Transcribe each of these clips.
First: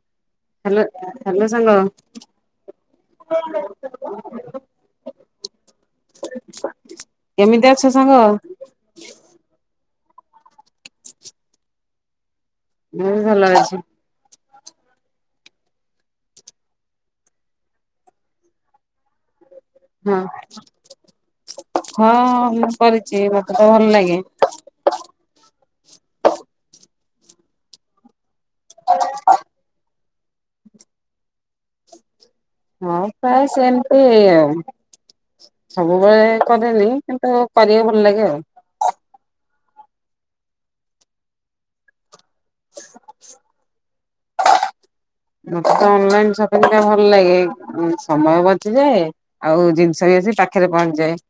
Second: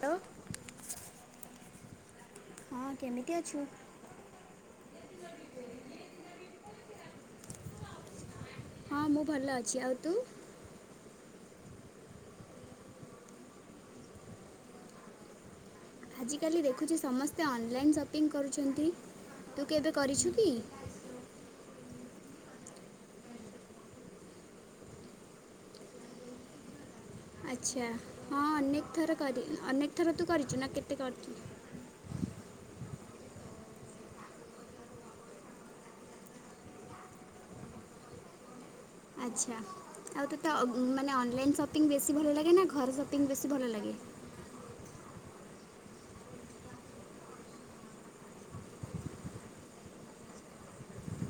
Hello hello hello ସାଙ୍ଗ। ହଁ କେମିତି ଅଛୁ? କେମିତି ଅଛ ସାଙ୍ଗ? ହଁ ମୁଁ ଭଲ ଅଛି ଆଉ ତୁ ମୁଁ ଭଲ ଅଛି। ଆଜ କାଲି ଦେଖୁଛି ସମସ୍ତେ ଅନଲାଇନ୍ ସପିଂ କରୁଛନ୍ତି। ତୁ କେବେ କରିଛୁ କି? ହଁ ହଁ ମୁଁ କରିଛି ମତେ ତ ଭଲ ଲାଗେ। ଆଚ୍ଛା ହଁ ଅନେକ ଥର କରି ଅନେକ ଥରେ ତୁ କରିଛୁ ନା କେତେ କରିଛୁ? ହଁ ପ୍ରାୟ ସେମିତି ଆଉ ସବୁବେଳେ କରେନି କିନ୍ତୁ କରିଲେ ଭଲ ଲାଗେ ଆଉ ଆଚ୍ଛା ଆଉ ତୋତେ ମାନେ ଅନଲାଇନ୍ ସପିଙ୍ଗ୍ ବେଶୀ ଭଲ ଲାଗେ ନା ଘର ସପିଙ୍ଗ୍ ବେଶୀ ଭଲ ଲାଗେ? [inaudible] ମତେ ତ ଅନଲାଇନ୍ ସପିଙ୍ଗ ଟା ଭଲ ଲାଗେ ସମୟ ବଞ୍ଚିଯାଏ ଆଉ ଜି [unintelligible] ଆସି ପାଖରେ ପହଞ୍ଚିଯାଏ।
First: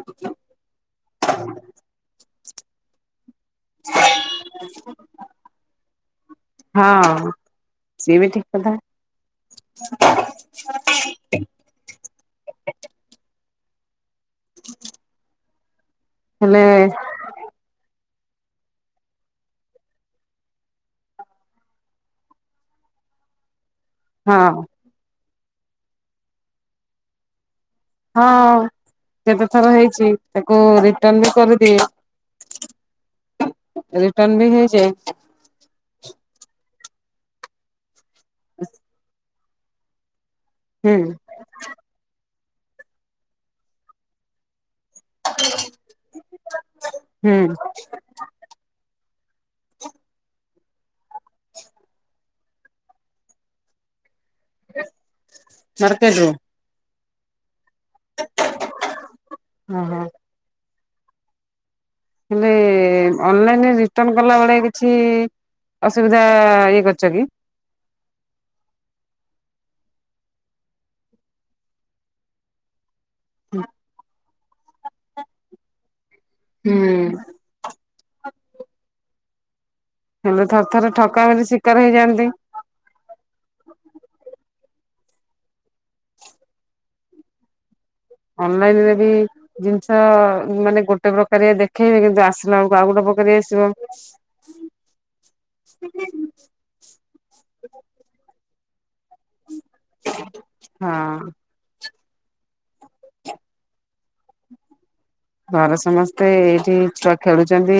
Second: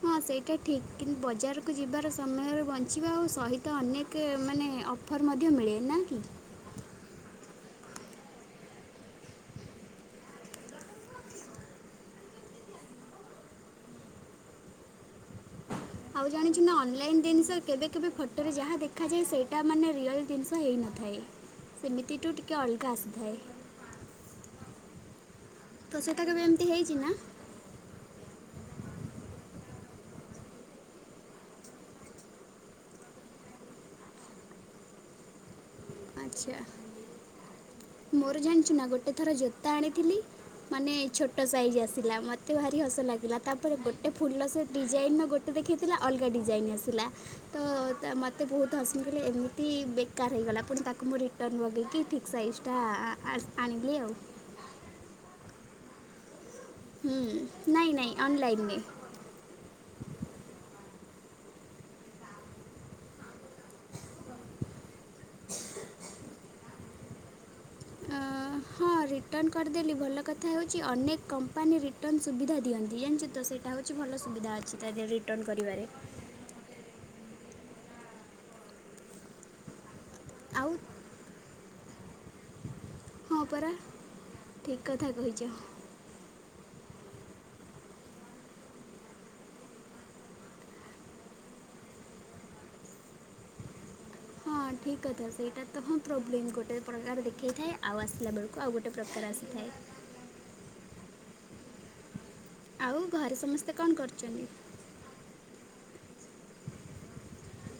ହଁ ସେଇଟା ଠିକ୍ ବଜାରକୁ ଯିବାର ସମୟରେ ବଞ୍ଚିବା ଆଉ ସହିତ ଅନେକ ମାନେ ଅଫର୍ ମଧ୍ୟ ମିଳେ ନା କି? ହଁ ସିଏ ବି ଠିକ୍ କଥା। [inaudible] [inaudible] ଆଉ ହେଲେ ଜାଣିଛୁ ନା ଅନଲାଇନ୍ ଜିନିଷ କେବେ କେବେ ଫଟୋ ରେ ଯାହା ଦେଖାଯାଏ ସେଇଟା ମାନେ ରିଅଲ ଜିନିଷ ହୋଇନଥାଏ। ସେମିତିଠୁ ଟିକଏ ଅଲଗା ଆସିଥାଏ। ହଁ। ତ ସେଟା କେଭେ ଏମିତି ହେଇଛି ନା? ହଁ ହଁ କେତେ ଥର ହେଇଛି ତାକୁ ରିଟର୍ନ ବି କରିଦିଏ। [inaudible] ରିଟର୍ନ ବି ହେଇଯାଏ। ଆଚ୍ଛା ମୋର ଜାଣିଛୁ ନା ଗୋଟେ ଥର ଜୋତା ଆଣିଥିଲି। ମାନେ ହୁଁ। ଛୋଟ ସାଇଜି ଆସିଲା ମତେ ଭାରି ହସ ଲାଗିଲା ତାପରେ ଗୋଟେ ଫୁଲ ସେ ଡିଜାଇନ୍ ଗୋଟେ ଦେଖାଇଥିଲା ଅଲଗା ଡିଜାଇନ୍ ଆସିଲା ହୁଁ ତ ମୋତେ ବହୁତ୍ ହସିଲେ ଏମିତି ବେକାର ହେଇଗଲା ପୁଣି ତାକୁ ମୁଁ ରିଟର୍ନ ବଗେଇକି ଠିକ୍ ସାଇଜି ଟା ଆଣି ଆଣିଲିି ଆଉ - ମାର୍କେଟରୁ। ହୁଁ ନାଇଁ ନାଇଁ ଅନଲାଇନରେ ହଁ ହଁ ହେଲେ ଅନଲାଇନ ରେ ରିଟର୍ନ କଲା ବଳେ କିଛି ଅସୁବିଧା ଇଏ କରିଛ କି? ଆ ହଁ ରିଟର୍ନ କରିଦେଲି ଭଲ କଥା ହେଉଛି ଅନେକ କମ୍ପାନୀ ରିଟର୍ନ ସୁବିଧା ଦିଅନ୍ତି। ଜାଣିଛ ତ ସେଇଟା ହେଉଛି ଭଲ ସୁବିଧା ଅଛି ତା ଦେହରେ ରିଟର୍ନ କରିବାରେ। ହୁଁ। ହେଲେ ଥରେ ଆଉ ଥରେ ଠକାମିର ଶିକାର ହେଇଯାଆନ୍ତି। ହଁ ପରା ଠିକ୍ କଥା କହିଛ। ଅନଲାଇନରେ ବି ଜିନିଷ ମାନେ ଗୋଟେ ପ୍ରକାର ଦେଖେଇବେ କିନ୍ତୁ ଆସିଲା ବେଳକୁ ଆଉ ଗୋଟେ ପ୍ର ପ୍ରକାର ଆସିବ। ହଁ ଠିକ୍ କଥା ସେଇଟା ତ ହଁ ପ୍ରୋବ୍ଲେମ୍ ଗୋଟେ ପ୍ରକାର ଦେଖେଇଥାଏ ଆଉ ଆସିଲା ବେଳକୁ ଆଉ ଗୋଟେ ପ୍ରକାର ଆସିଥାଏ। ହଁ ଆଉ ଘରେ ସମସ୍ତେ କଣ କରୁଛନ୍ତି? ଘର ସମସ୍ତେ ଏଇଠି ଛୁଆ ଖେଳୁଛନ୍ତି।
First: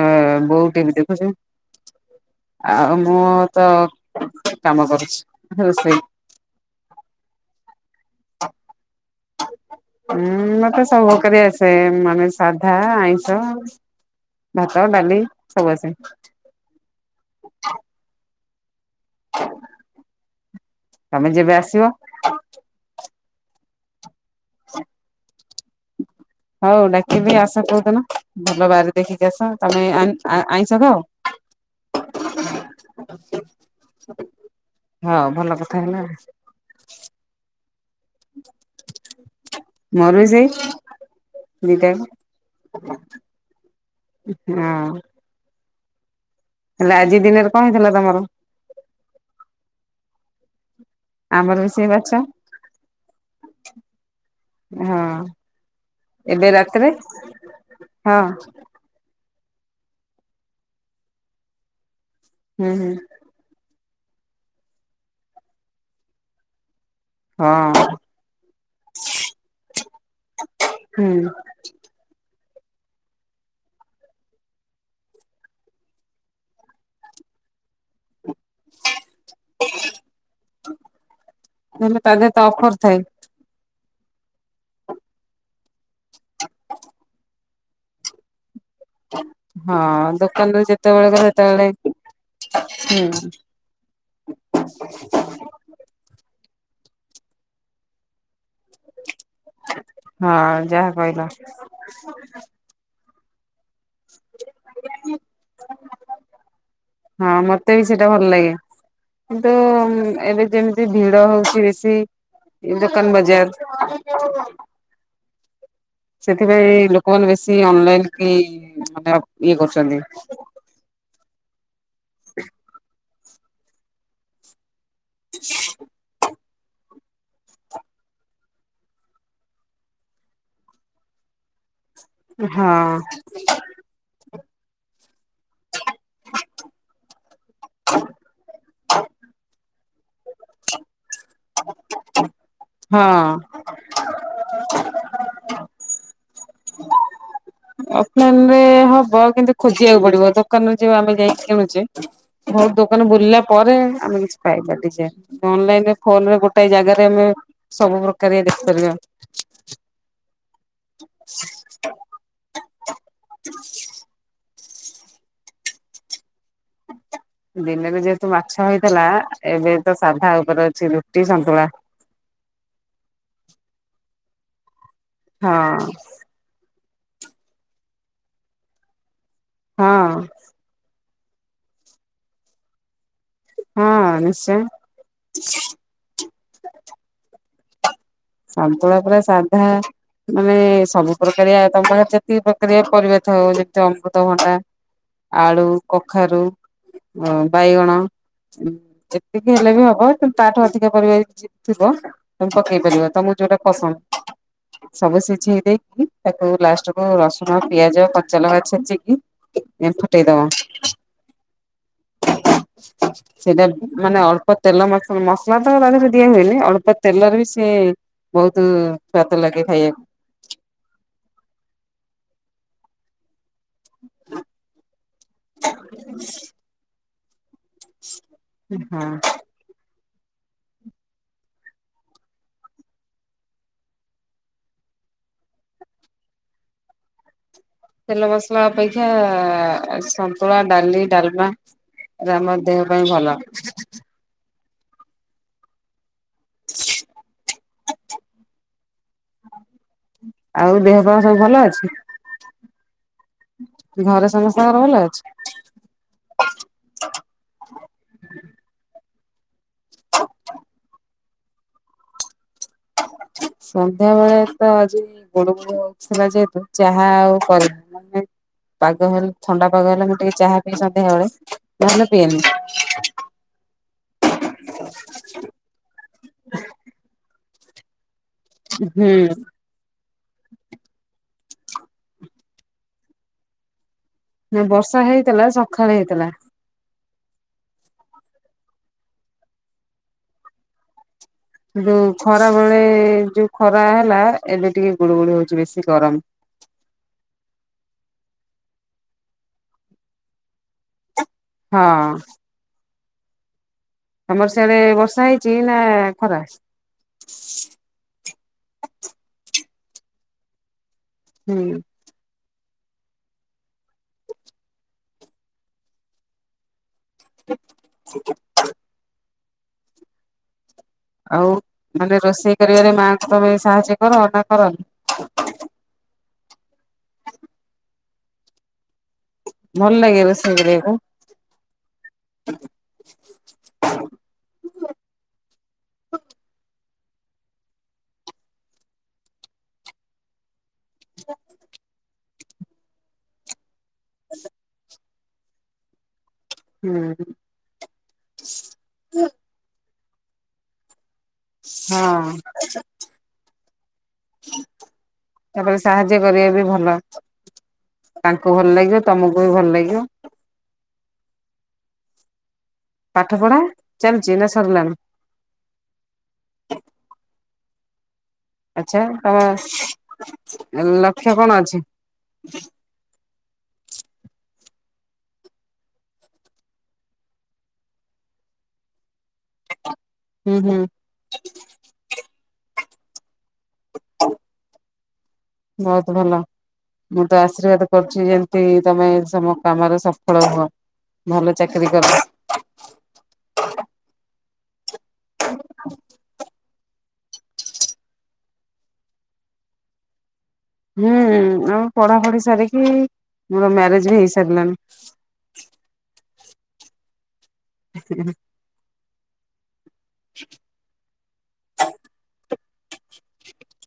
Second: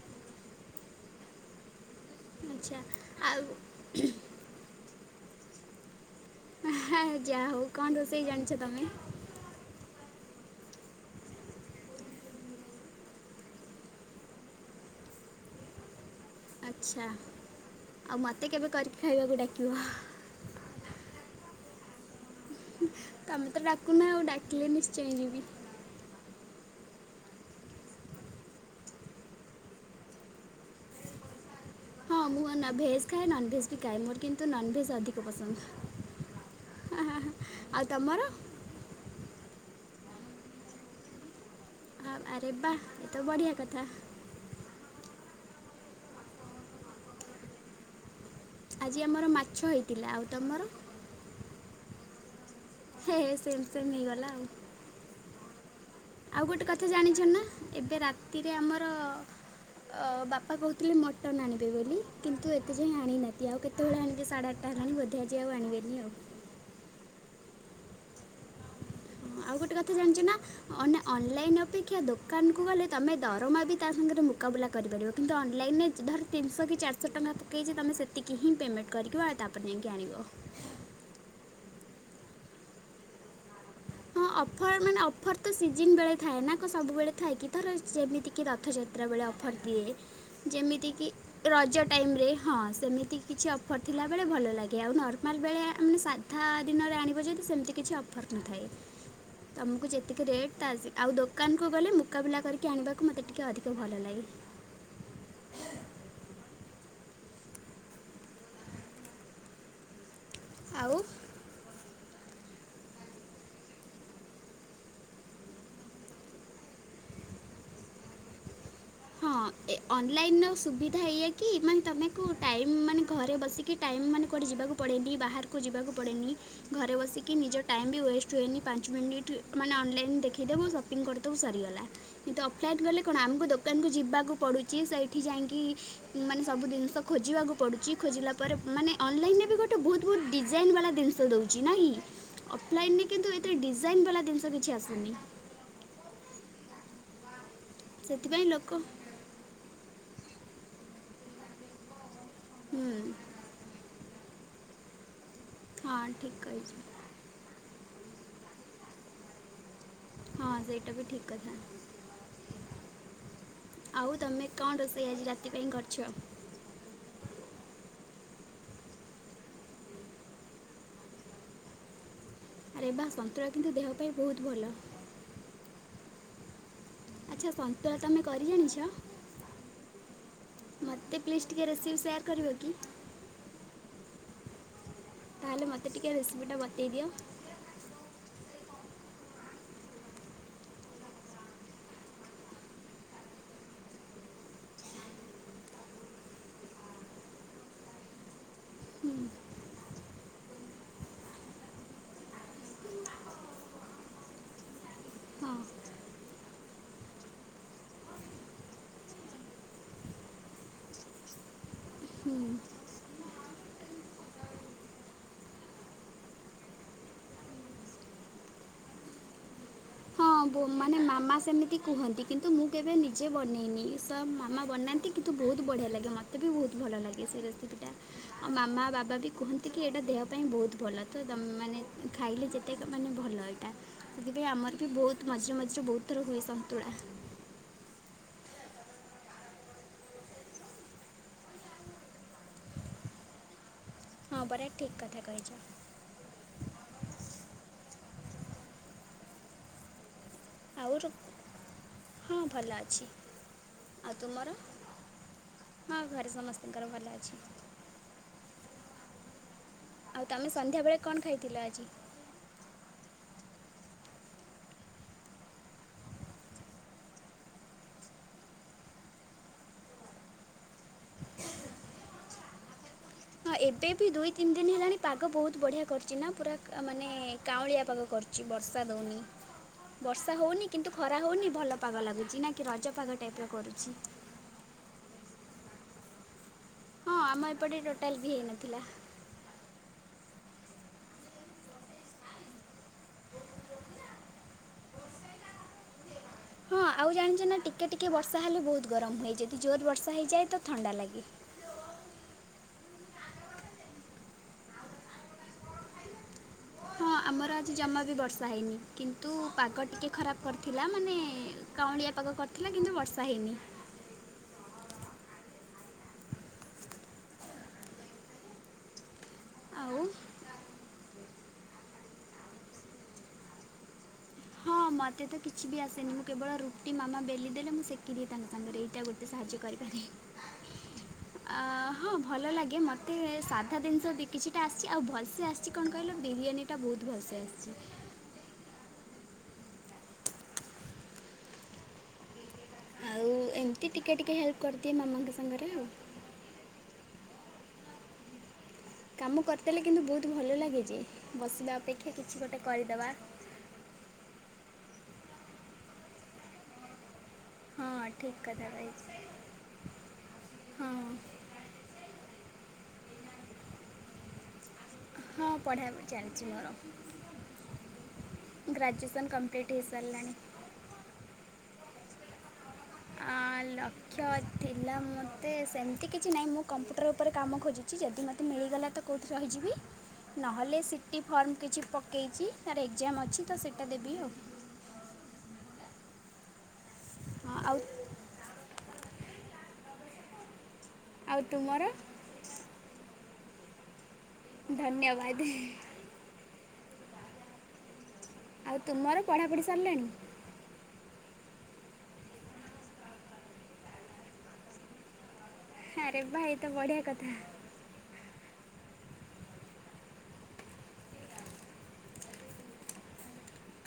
ଆଁ ବୋଉ ଟିଭି ଦେଖୁଛି। ଆଚ୍ଛା ଆଉ ମୁଁ ତ କାମ କରୁଛି ରୋଷେଇ। [unintelligible] ଯାହା ହଉ କଣ ରୋଷେଇ ଜାଣିଛ ତମେ? ଉୁଁ ମତେ ସବୁ କରି ଆସେ ମାନେ ସାଧା ଆଇଁଷ। ଭାତ ଡ଼ାଲି ସବୁଆସେ। ଆଚ୍ଛା ଆଉ ମତେ କେବେ କରିକି ଖାଇବାକୁ ଡାକିବ। ତମେ ଯେବେ [unintelligible] ତମେ ତ ଡାକୁନ ଆଉ ଡାକିଲେ ନିଶ୍ଚୟ ଯିବି। ହଉ ଡାକିବି ଆସ କୋଉଦିନ ଭଲ ବାର ଦେଖିକି ଆସ ତମେ ଆଇଁ ଆଇଁଷ ଖା‌ଅ? [unintelligible] ହଁ ମୁଁ ଅନା ଭେଜ୍ ଖାଏ ନନ୍ଭେଜ୍ ବି ଖାଏ ମୋର କିନ୍ତୁ ନନ୍ଭେଜ୍ ଅଧିକ ହଉ ଭଲ କଥା ପସନ୍ଦ। ହେଲା ହ ହ ହ ଆଉ ତମର? ମୋର ବି ସେଇ। ଆ- ଆରେ ବା ଏ ତ ବଢ଼ିଆ କଥା [unintelligible] ହଁ। ହେଲେ ଆଜି ଦିନରେ କଣ ହେଇଥିଲା ତମର। ଆଜି ଆମର ମାଛ ହେଇଥିଲା ଆଉ ତମର? ଆମର ବି ସେଇ ମାଛ ହେ ହେ ସେମ ସେମ ହେଇଗଲା ଆଉ। ହଁ ଆଉ ଏବେ ଗୋଟେ କଥା ରାତିରେ ଜାଣିଛ ନା ଏବେ ହଁ ରାତିରେ ଆମର ଅ ବାପା କହୁଥିଲେ ମଟନ ଆଣିବେ ବୋଲି କିନ୍ତୁ ହୁଁ ଏତେ ହୁଁ ଯାଇ ଆଣିନାହାନ୍ତି ଆଉ କେତେ ତେ ବେଳେ ଆଣିବେ ସାଢ଼େ ଆଠ ହେଲାଣି ବୋଧେ ଆଜି ଆଉ ଆଣିବେନି ଆଉ। ହଁ। ଆଉ ଗୋଟେ କଥା ଜାଣିଛ ନା ଅନା ହୁଁ ଅନଲାଇନ ଅପେକ୍ଷା ଦୋକ କାନକୁ ଗଲେ ତମେ ଦରମା ବି ତା ସାଙ୍ଗରେ ମୁକାବିଲା କରିପାରିବ କିନ୍ତୁ ଅନଲାଇନ ରେ ଧର ତିନିଶହ କି ଚାରିଶହ ଟଙ୍କା କି ପକେଇଛି ତମେ ସେତିକି ହି ପେମେଣ୍ଟ କରିବ ଆଉ ତାପରେ ନେଇକି ଆଣିବ। ହେଲେ ତା ଦେହ ତ ଅଫର ଥାଏ। ହଁ ଅଫର ମାନେ ଅଫର ତ ସିଜନ ବେଳେ ଥାଏ ନା କ ସବୁବେଳେ ଥାଏ କି ଧର ଯେମିତି କି ର ରଥଯାତ୍ରା ବେଳେ ଅଫର୍ ହଁ ଦିଏ ଦୋକାନରୁ ଯେତେବେଳେ ଯେମିତିକି ଗଲେ ସେତେବେଳେ ରଜ ଟାଇମରେ ହଁ ସେମିତି ହୁଁ କିଛି ଅଫ ପଢ଼ଥିଲା ବେଳେ ଭଲ ଲାଗେ ଆଉ ନର୍ମାଲ ବେଳେ ଆମେ ସା ଧା ଦିନରେ ଆଣିବ ଯଦି ସେମିତି କିଛି ଅଫର୍ ନଥାଏ। ତମକୁ ଯେତିକି ରେଟ ହଁ ଯାହା ଆସି ଆଉ କହିଲ ଦୋକାନକୁୁ ଗଲେ ମୁକାବଲା କରିକି ଆଣିବାକୁ ମତେ ଟିକେ ଅଧିକ ତ ଭଲ ଲାଗେ ହଁ ମତେ ବି ସେଇଟା ଭଲ ଲାଗେ କିନ୍ତୁ। ଏବେ ଯେମିତି ଆଉ ଭିଡ ହଉଛି ବେଶୀ। ଏ ଦୋକାନ ବଜାର। ସେଥିପାଇଁ ଲୋକମାନେ ବେଶୀ ଅନଲାଇନ କି। ମାନେ ଇଏ ହଁ କରୁଛନ୍ତି। ଅନଲାଇନ ର ସୁବିଧା ଏୟା କି ଏମାନେ ତମକୁ ଟାଇମ ମାନେ। ଘରେ ବସିକି ଟାଇମ୍ ମାନେ କୁଆଠେ ଯିବାକୁ ପଡ଼େନି ବାହାରକୁ ଯିବାକୁ ପଡ଼େନି। ଘରେ ବସିକି ନିଜ ଟାଇମ୍ ବି ୱେଷ୍ଟ ହୁଏନି ପାଞ୍ଚ ମିନିଟ୍ ମାନେ ଅନଲାଇନ୍ ଦେଖାଇଦେବୁ ସପିଙ୍ଗ କରିଦେବୁ। ସରିଗଲା। ହଁ। ଏମତି ଯିବାକୁ ପଡ଼ୁଛି ସେଇଠି ଯାଇକି ମାନେ ସବୁ ଜିନିଷ ଖୋଜିବାକୁ ପଡ଼ୁଛି ଖୋଜିଲା ପରେ। ମାନେ ଅନଲାଇନ ରେ ବି ଗୋଟେ ବହୁ ବହୁତ ଡିଜାଇନ ବାଲା ଜିନିଷ। [unintelligible] ଅଫଲାଇନ ହଁ ରେ କିନ୍ତୁ ଏତେ ଡିଜାଇନ୍ ବାଲା ଜିନିଷ କିଛି ଆସୁନି। [inaudible] ଅଫଲାଇନ ସେଥିପାଇଁ ରେ ଲୋକ ହବ କିନ୍ତୁ ଖୋଜିବାକୁ ପଡିବ ତ। ଦୋକାନ ଯ ଆମେ ଯାଇକି କିଣୁଛେ ବହୁତ ହୁଁ, ଦୋକାନ ବୁଲିଲା ପରେ। ଆମେ କିଛି ପାଇବା। [unintelligible] ହଁ ଫୋଲରେ ଠିକ୍ ଗୋଟାଏ କହିଚ। ଜାଗାରେ ଆମେ ସବୁ ପ୍ରକାର ଦେଖିପାରିବା। ହଁ ସେଇଟା ବି ଠିକ କଥା ଆଉ ତମେ। କଣ ରୋଷେଇ ଆଜି ରାତି ପାଇଁ କରିଛ। ଦିନରେ ଯେହେତୁ ମାଛ ହେଇଥେଲା ଏବେ ତ ସାଧା ଉପରେ ଅଛି ରୁଟି ସନ୍ତୁଳା। ଆରେ ବା ସନ୍ତଳା କିନ୍ତୁ ଦେହ ପାଇଁ ବହୁତ ଭଲ। ହଁ। ଆଚ୍ଛା ସନ୍ତୁଳା ତମେ କରି ଜାଣିଛ। ହଁ। ମୋତେ ପ୍ଲିଜ୍ ଟିକେ ରେସିପି ସେୟାର୍ କରିବ କି। ହଁ ନିଶ୍ଚୟ। ତାହେଲେ ମତେ ଟିକେ ରେସିପି ଟା ବତେଇ ଦିଅ। ସନ୍ତୁଳା ପୁରା ସାଧା ମାନେ ସବୁ ପ୍ରକାରିଆ ତମ ପା ଯେତି ପ୍ରକାରିଆ ପରିବା ଥାଉ ଯେତେ ଅମୃତଭଣ୍ଡା ଆଳୁ କଖାରୁ ଅ ବାଇଗଣ ହଁ ଏତିକି ହେଲେ ବି ହବ କିନ୍ତୁ ତାଠୁ ଅଧିକା ପରିବା ଥିବ ତମେ ପକେଇ ପାରିବ। ତମ କୁ ଯୋଉଟା ପସନ୍ଦ। ସବୁ ସିଝେଇ ହଁ ଦେଇକି ତାକୁ ଲାଷ୍ଟ କୁ ରସୁଣ ପିଆଜ କଚା ଲକା ଛେଚିକି ଏପ ଟେ ଦବ ଆ [unintelligible] ସେଇ ମାନେ ଅଳ୍ପ ତେଲ ମସ ମସଲା ତ ତା ଦିହରେ ଦିଆ ହୁଏନି ଅଳ୍ପ ତେଲରେ ବି ସି ଏ ବହୁତ ସ୍ୱାଦ ଲାଗେ। ଖାଇବାକୁ ହଁ ବୋ ମାନେ ମାମା ସେମିତି କୁହନ୍ତି କିନ୍ତୁ ମୁଁ କେବେ ନିଜେ ବନେଇନି ଇ ସା ମାମା ବନାନ୍ତି କିନ୍ତୁ ବହୁତ ବଢ଼ିଆ ଲାଗେ ମୋତେ ବି ବହୁତ ଭଲ ଲାଗେ ସେଇ ସେଟା ଆଉ ମାମା ହଁ। ବାବା ବି କୁହନ୍ତି କି ଏଇଟା ଦେହ ପାଇଁ ବହୁତ ଭଲ ତ ତମେ ମାନେ ଖାଇଲେ ଯେତେ ମାନେ ଭଲ ଏଇଟା ସେଥିପାଇଁ ଆମର ବି ବହୁତ ମଝିରେ ମଝିରେ ବହୁତ ଥର ହୁଏ ସନ୍ତୁଳା। ତେଲ ମସଲା ଅପେକ୍ଷା ଆ ସନ୍ତୁଳା ଡାଲି ଡାଲମା। ଆମ ଦେହ ପାଇଁ ଭଲ। ହଁ ପରା ଠିକ କଥା କହିଛ। [unintelligible] ଆଉ ଦେହ ଫା ସବୁ ଭଲ ଅଛି। ହଁ ଭଲ ଅଛି ଆଉ ଘରେ ତୁମର ସମସ୍ତଙ୍କର ଭଲ ଅଛି? ହଁ ଘରେ ସମସ୍ତଙ୍କର ଭଲ ଅଛି। [unintelligible] ଆଉ ତମେ ସନ୍ଧ୍ୟା ବେଳେ କଣ ଖାଇଥିଲ ଆଜି। ସନ୍ଧ୍ୟା ବେଳେ ତ ଆଜି ଗୋଡ ଗୋଡ ଥିଲା ଯେହେତୁ ଚାହା ଆଉ କରିବ ମେ ପାଗ ହେଲେ ଥଣ୍ଡା ପାଗ ହେଲେ, ମୁଁ ଟିକେ ଚାହା ପିଇ ସନ୍ଧ୍ୟାବେଳେ ନହେଲେ ପିଏନି। ହଁ ଏବେ ବି ଦୁଇ ତିନି ଦିନ ହେଲାଣି ପାଗ ବହୁତ ବଢିଆ କରିୁଛି ନା ପୁରା ମାନେ କାଉଁଳିଆ ପାଗ କରୁ ଚି ବର୍ଷା ହୁଁ ଦଉନି ବର୍ଷା ହଉନି କିନ୍ତୁ ଖରା ହଉନି ଭଲ ପାଗ ଲାଗୁଚି ନା କି ରଜ ପାଗ ଟାଇପ୍‌ର କରୁଛି। ନା ବର୍ଷା ହେଇଥେଲା ସକାଳେ ହେଇଥେଲା। ହଁ ଆମ ଏପଟେ ଟୋଟାଲ ବି ହେଇନଥିଲା। ଯୋଉ ଖରା ବେଳେ ଏ ଯୋଉ ଖରା ହେଲା ଏବେ ଟିକେ ଗୁଳୁ ଗୁଳି ହଉଛି ବେଶୀ ଗରମ ହଁ ଆଉ ଜାଣିଛ ନା ଟିକେ ଟିକେ ବର୍ଷା ହେଲେ ବହୁତ ଗରମ ହୁଏ ଯଦି ଜୋର ବର୍ଷା ହେଇଯାଏ ତ ଥଣ୍ଡା ଲାଗେ। ହଁ। ଆମର ସେଡେ ବର୍ଷା ହେଇଛି ନା ଖରା? ହଁ ଆମର ଆଜି ଜମା ବି ବର୍ଷା ହେଇନି କିନ୍ତୁ ପାଗ ଟିକିଏ ଖରାପ କରିଥିଲା। ମାନେ ହୁଁ। କାଉଁଳିଆ ପାଗ କରିଥିଲା କିନ୍ତୁ ବର୍ଷା ହେଇନି। [unintelligible] ଆଉ ଆଉ ମାନେ ରୋଷେଇ କରିବାରେ ମାଆଙ୍କ ସାହାଯ୍ୟ କର ନା କରନି? ହଁ ମତେ ତ କିଛି ବି ଆସେନି ମୁଁ କେବଳ ରୁଟି ମାମା ବେଲି ଦେଲେ ମୁଁ ସେକିଦିଏ ତାଙ୍କ ସାଙ୍ଗରେ ଏଇଟା ଗୋ ଭଲ ଲାଗେ ରୋଷେଇ କରିବାକୁ। ଅ ହଁ ଭଲ ଲାଗେ ମତେ ସାଧା ଜିନିଷ କିଛିଟା ଆସିଛି ଆଉ ଭଲସେ ଆସିଛି କଣ କଇ ଲେ ବିରିୟାନୀ ଟା ବହୁତ ଭସେ ଆସିଛି। [inaudible] ଆଉ ଏମତି ଟିକେ ଟିକେ ହେଲ୍ପ କରିଦିଏ ମାମାଙ୍କ ସାଙ୍ଗରେ ଆଉ। ହୁଁ। କାମ କରିଦେଲେ କିନ୍ତୁ ବହୁତ ଭଲ ଲାଗେ। ଯେ, ବସିବା ଅପେକ୍ଷା ହଁ। କିଛି ଗୋଟେ କରିଦେବା ତାପରେ ସାହାଯ୍ୟ କରିବା ବି ଭଲ। ହଁ ଠିକ୍ ତାଙ୍କୁ କଥା ଭଲ ଲାଗିବ କହିଛି ତମକୁ ବି ଭଲ ଲାଗିବ। ହଁ ପାଠ ପଢା ଚାଲ ଜ ହଁ ପଢ଼ିବା ପାଇଁ ଚାଲିଛି ମୋର। ଆଛା ଗ୍ରାଜୁଏସନ୍ ତମ କମ୍ପ୍ଲିଟ୍ ହେଇସାରିଲାଣି ଲକ୍ଷ୍ୟ କଣ ଅଛି? ହଁ। ଲକ୍ଷ୍ୟ ଥିଲା ମୋତେ ସେମିତି କିଛି ନାହିଁ ମୁଁ କମ୍ପ୍ୟୁଟର ଉପରେ କାମ ଖୋଜୁଛି ଯଦି ମୋତେ ମି ଲିଗଲା ତୋ କଉଠି ରହିଯିବି। ହୁଁ ହୁଁ ନହଲେ ତ ସି ଟି ଫାର୍ମ ପକେଇଚି ତାର ଏକ୍ଜାମ ଅଛି। ସେଟା ଦେବି ଆଉ। ବହୁତ ଭଲ ମୁଁ ତ ହଁ, ଆଉ ଆଶୀର୍ବାଦ କରୁଛି ଯେମିତି ତମେ ତମ କାମରେ ସଫଳ ହୁଅ ଆଉ ଭଲ ତୁମର ଚାକିରୀ କର। ହ ଧନ୍ୟବାଦ। ଆଉ ତୁମର ପଢାପଢି ସାରିଲାଣି? ହୁଁ ଆଉ ପଢାପଢି ସାରିକି ମୋର ମ୍ୟାରେଜ ବି ହେଇ ସାରିଲାନି। ଆରେ ଭାଇ ତ ବଢିଆ କଥା।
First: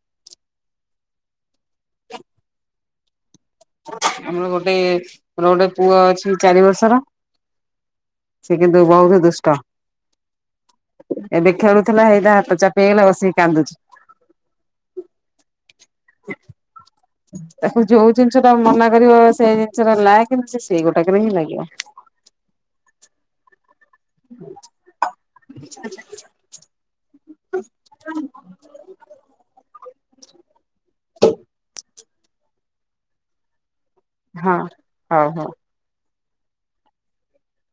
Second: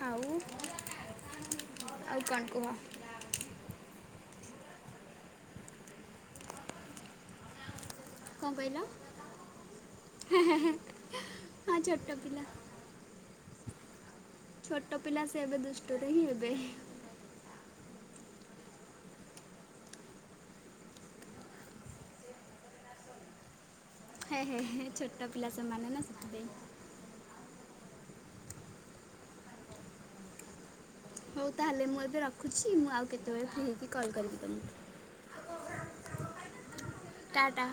ଆଉ ଆଉ କଣ କୁହ? ଆମର ଗୋଟେ ମୋର ଗୋଟେ ପୁଅ ଅଛି ଚାରି ବର୍ଷର। କ'ଣ ସେ କହିଲ କିନ୍ତୁ ବଉତ ଦୁଷ୍ଟା। ଏବେ ହଁ ଛୋଟ ଖେଳୁଥିଲା ଏଇଟା ପିଲା ହାତ ଚାପ ହେଇଗଲା ବସିକି କାନ୍ଦୁଛି। ଛୋଟ ପିଲା ସେ ଏବେ ଦୁଷ୍ଟରେ ହିଁ ହେବେ। ତାକୁ ଯୋଉ ଜିନିଷ ଟା ମନା କରିବ ସେଇ ଜିନିଷଟା ଲା କେମିତି ସେଇ ଗୋଟାକରେ ହିଁ ଲାଗିବ। ହ ଛୋଟ ପିଲା ସେମାନେ ନା ସେଥିପାଇଁ ହୁଁ ହଉ ତାହେଲେ ମୁଁ ଏବେ ରଖୁଛି ମୁଁ ଆଉ କେତେବେଳେ ପି ହେଇକି କଲ୍ କରିବି ହଁ ତୁମକୁ ହଉ ହଉ ଟାଟା